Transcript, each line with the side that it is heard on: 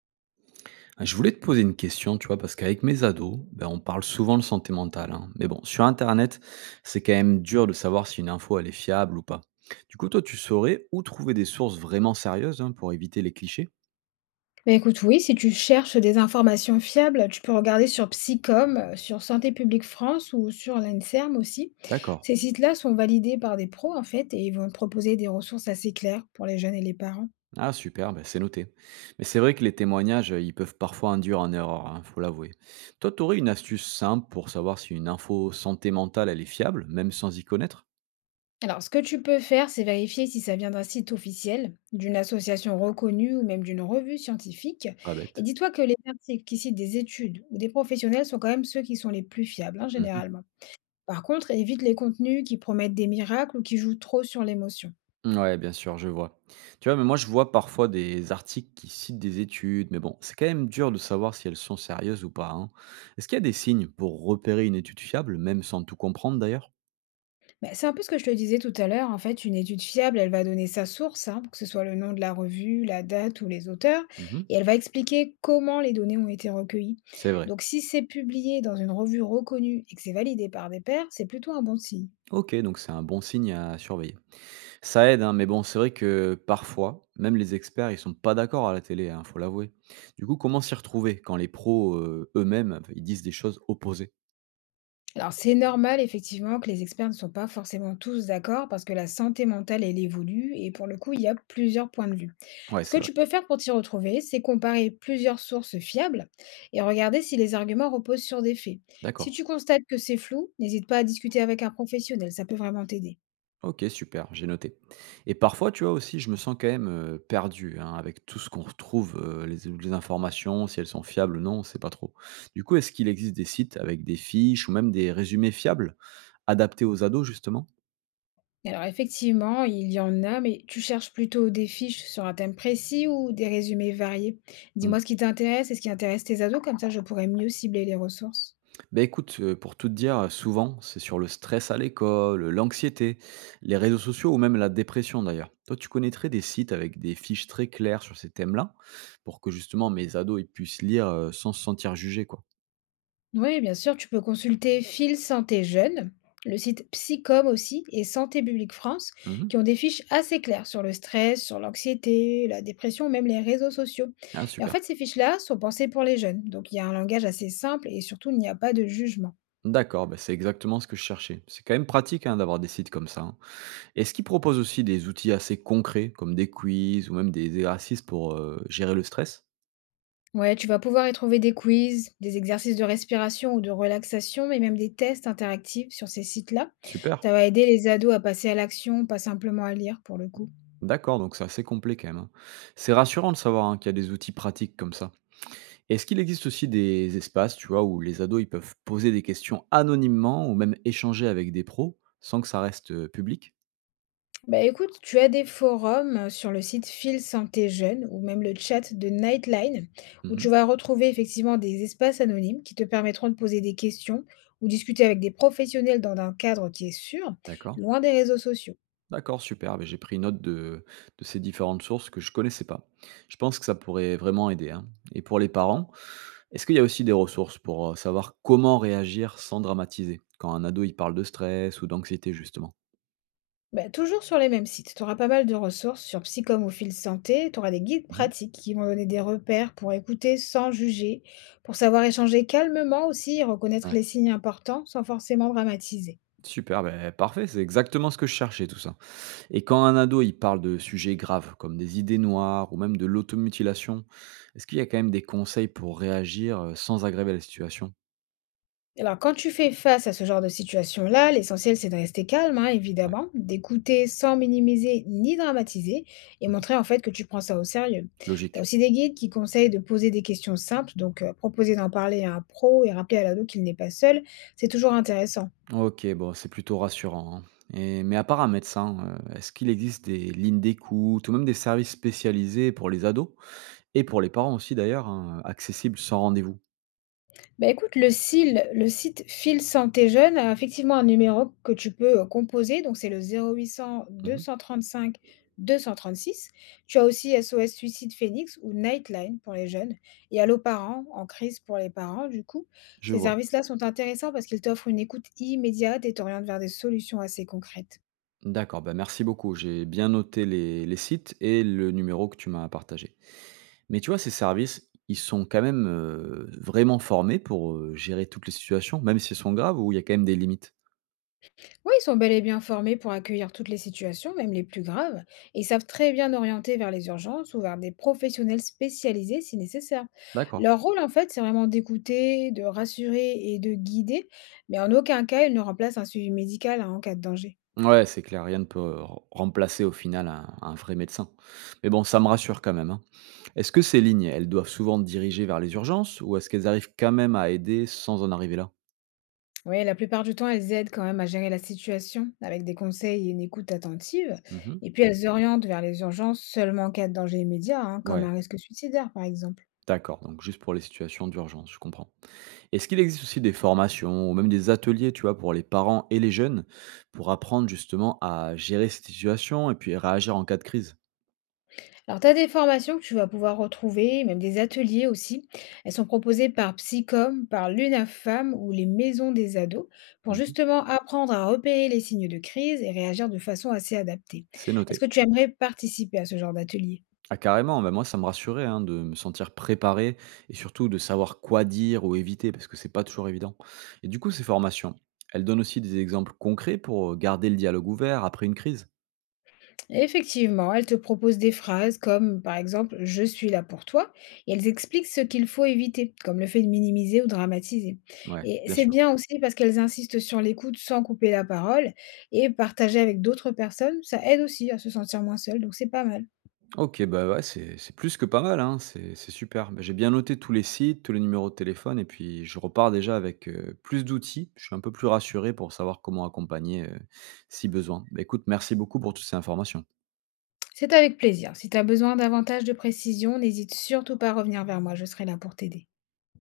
right: Ah, je voulais te poser une question, tu vois, parce qu'avec mes ados, ben, on parle souvent de santé mentale, hein. Mais bon, sur Internet, c'est quand même dur de savoir si une info, elle est fiable ou pas. Du coup, toi, tu saurais où trouver des sources vraiment sérieuses, hein, pour éviter les clichés.
left: Bah, écoute, oui, si tu cherches des informations fiables, tu peux regarder sur Psycom, sur Santé publique France ou sur l'ANSERM aussi.
right: D'accord.
left: Ces sites-là sont validés par des pros en fait et ils vont te proposer des ressources assez claires pour les jeunes et les parents.
right: Ah, super, ben, c'est noté. Mais c'est vrai que les témoignages, ils peuvent parfois induire en erreur, hein, faut l'avouer. Toi, tu aurais une astuce simple pour savoir si une info santé mentale, elle est fiable, même sans y connaître.
left: Alors, ce que tu peux faire, c'est vérifier si ça vient d'un site officiel, d'une association reconnue ou même d'une revue scientifique.
right: Pas
left: Et
right: bête.
left: dis-toi que les articles qui citent des études ou des professionnels sont quand même ceux qui sont les plus fiables, hein, généralement. Par contre, évite les contenus qui promettent des miracles ou qui jouent trop sur l'émotion.
right: Ouais, bien sûr, je vois. Tu vois, mais moi, je vois parfois des articles qui citent des études, mais bon, c'est quand même dur de savoir si elles sont sérieuses ou pas, hein. Est-ce qu'il y a des signes pour repérer une étude fiable, même sans tout comprendre d'ailleurs?
left: Bah, c'est un peu ce que je te disais tout à l'heure. En fait, une étude fiable, elle va donner sa source, hein, pour que ce soit le nom de la revue, la date ou les auteurs,
right: Mhm.
left: et elle va expliquer comment les données ont été recueillies.
right: C'est vrai.
left: Donc, si c'est publié dans une revue reconnue et que c'est validé par des pairs, c'est plutôt un bon signe.
right: Ok, donc c'est un bon signe à surveiller. Ça aide, hein, mais bon, c'est vrai que parfois, même les experts, ils sont pas d'accord à la télé, hein, faut l'avouer. Du coup, comment s'y retrouver quand les pros eux-mêmes, ils disent des choses opposées?
left: Alors, c'est normal, effectivement, que les experts ne sont pas forcément tous d'accord parce que la santé mentale, elle évolue et pour le coup, il y a plusieurs points de vue.
right: Ouais,
left: Ce que
right: c'est vrai.
left: tu peux faire pour t'y retrouver, c'est comparer plusieurs sources fiables et regarder si les arguments reposent sur des faits. Si
right: D'accord.
left: tu constates que c'est flou, n'hésite pas à discuter avec un professionnel, ça peut vraiment t'aider.
right: OK, super, j'ai noté. Et parfois, tu vois aussi, je me sens quand même, perdu, hein, avec tout ce qu'on retrouve, les informations, si elles sont fiables ou non, on ne sait pas trop. Du coup, est-ce qu'il existe des sites avec des fiches ou même des résumés fiables, adaptés aux ados justement?
left: Alors effectivement, il y en a, mais tu cherches plutôt des fiches sur un thème précis ou des résumés variés?
right: Mmh.
left: Dis-moi ce qui t'intéresse et ce qui intéresse tes ados, comme ça je pourrais mieux cibler les ressources.
right: Bah, écoute, pour tout te dire, souvent, c'est sur le stress à l'école, l'anxiété, les réseaux sociaux ou même la dépression d'ailleurs. Toi, tu connaîtrais des sites avec des fiches très claires sur ces thèmes-là? Pour que justement mes ados, ils puissent lire, sans se sentir jugés, quoi?
left: Oui, bien sûr, tu peux consulter Fil Santé Jeune, le site Psycom aussi et Santé publique France,
right: Mmh.
left: qui ont des fiches assez claires sur le stress, sur l'anxiété, la dépression, même les réseaux sociaux.
right: Ah
left: Et en
right: super.
left: fait, ces fiches-là sont pensées pour les jeunes, donc il y a un langage assez simple et surtout il n'y a pas de jugement.
right: D'accord, bah, c'est exactement ce que je cherchais. C'est quand même pratique, hein, d'avoir des sites comme ça, hein. Est-ce qu'ils proposent aussi des outils assez concrets, comme des quiz ou même des exercices pour gérer le stress?
left: Ouais, tu vas pouvoir y trouver des quiz, des exercices de respiration ou de relaxation, mais même des tests interactifs sur ces sites-là.
right: Super.
left: Ça va aider les ados à passer à l'action, pas simplement à lire pour le coup.
right: D'accord, donc c'est assez complet quand même, hein. C'est rassurant de savoir, hein, qu'il y a des outils pratiques comme ça. Est-ce qu'il existe aussi des espaces, tu vois, où les ados ils peuvent poser des questions anonymement ou même échanger avec des pros sans que ça reste public?
left: Bah écoute, tu as des forums sur le site Fil Santé Jeune ou même le chat de Nightline où
right: Mhm.
left: tu vas retrouver effectivement des espaces anonymes qui te permettront de poser des questions ou discuter avec des professionnels dans un cadre qui est sûr,
right: D'accord.
left: loin des réseaux sociaux.
right: D'accord, super. Beh, j'ai pris note de ces différentes sources que je connaissais pas. Je pense que ça pourrait vraiment aider, hein. Et pour les parents, est-ce qu'il y a aussi des ressources pour, savoir comment réagir sans dramatiser? Quand un ado, il parle de stress ou d'anxiété, justement.
left: Bah, toujours sur les mêmes sites, tu auras pas mal de ressources sur Psychom ou Fil Santé, tu auras des guides
right: Mmh.
left: pratiques qui vont donner des repères pour écouter sans juger, pour savoir échanger calmement aussi et reconnaître
right: Ouais.
left: les signes importants sans forcément dramatiser.
right: Super, beh, parfait, c'est exactement ce que je cherchais, tout ça. Et quand un ado, il parle de sujets graves, comme des idées noires ou même de l'automutilation, est-ce qu'il y a quand même des conseils pour réagir, sans aggraver la situation?
left: Alors quand tu fais face à ce genre de situation-là, l'essentiel c'est de rester calme, hein,
right: Ouais.
left: évidemment, d'écouter sans minimiser ni dramatiser et
right: Mmh.
left: montrer en fait que tu prends ça au sérieux. Tu as
right: Logique.
left: aussi des guides qui conseillent de poser des questions simples, donc proposer d'en parler à un pro et rappeler à l'ado qu'il n'est pas seul, c'est toujours intéressant.
right: OK, bon, c'est plutôt rassurant, hein. Et mais à part un médecin, est-ce qu'il existe des lignes d'écoute ou même des services spécialisés pour les ados et pour les parents aussi d'ailleurs, hein, accessibles sans rendez-vous?
left: Bah, écoute, le SIL, le site Fil Santé Jeune a effectivement un numéro que tu peux, composer, donc c'est le 0800
right: Mmh.
left: 235 236. Tu as aussi SOS Suicide Phoenix ou Nightline pour les jeunes et Allo Parents, en crise pour les parents du coup.
right: Je
left: Ces
right: vois.
left: services-là sont intéressants parce qu'ils t'offrent une écoute immédiate et t'orientent vers des solutions assez concrètes.
right: D'accord, bah, merci beaucoup. J'ai bien noté les sites et le numéro que tu m'as partagé. Mais tu vois, ces services, ils sont quand même, vraiment formés pour, gérer toutes les situations, même si elles sont graves, ou il y a quand même des limites?
left: Oui, ils sont bel et bien formés pour accueillir toutes les situations, même les plus graves, et ils savent très bien orienter vers les urgences ou vers des professionnels spécialisés si nécessaire.
right: D'accord.
left: Leur rôle, en fait, c'est vraiment d'écouter, de rassurer et de guider, mais en aucun cas, ils ne remplacent un suivi médical hein, en cas de danger.
right: Ouais, c'est clair, rien ne peut re remplacer au final un vrai médecin. Mais bon, ça me rassure quand même, hein. Est-ce que ces lignes, elles doivent souvent diriger vers les urgences ou est-ce qu'elles arrivent quand même à aider sans en arriver là?
left: Oui, la plupart du temps, elles aident quand même à gérer la situation avec des conseils et une écoute attentive,
right: Mmh.
left: et puis elles orientent vers les urgences seulement en cas de danger immédiat, hein, comme
right: Ouais,
left: un risque suicidaire, par exemple.
right: d'accord, donc juste pour les situations d'urgence, je comprends. Est-ce qu'il existe aussi des formations ou même des ateliers, tu vois, pour les parents et les jeunes pour apprendre justement à gérer ces situations et puis réagir en cas de crise?
left: Alors, tu as des formations que tu vas pouvoir retrouver, même des ateliers aussi. Elles sont proposées par Psycom, par l'UNAFAM ou les maisons des ados pour
right: Mmh.
left: justement apprendre à repérer les signes de crise et réagir de façon assez adaptée.
right: C'est
left: Est-ce
right: noté.
left: que tu aimerais participer à ce genre d'atelier?
right: Ah carrément, bah, moi ça me rassurait, hein, de me sentir préparé et surtout de savoir quoi dire ou éviter parce que c'est pas toujours évident. Et du coup, ces formations, elles donnent aussi des exemples concrets pour garder le dialogue ouvert après une crise?
left: Effectivement, elles te proposent des phrases comme par exemple «Je suis là pour toi» et elles expliquent ce qu'il faut éviter, comme le fait de minimiser ou dramatiser.
right: Ouais,
left: Et
right: bien
left: c'est
right: sûr.
left: bien aussi parce qu'elles insistent sur l'écoute sans couper la parole et partager avec d'autres personnes, ça aide aussi à se sentir moins seul, donc c'est pas mal.
right: Ok, bah ouais, c'est plus que pas mal, hein, c'est super. Bah, j'ai bien noté tous les sites, tous les numéros de téléphone et puis je repars déjà avec plus d'outils. Je suis un peu plus rassuré pour savoir comment accompagner si besoin. Bah, écoute, merci beaucoup pour toutes ces informations.
left: C'est avec plaisir. Si tu as besoin davantage de précision, n'hésite surtout pas à revenir vers moi, je serai là pour t'aider.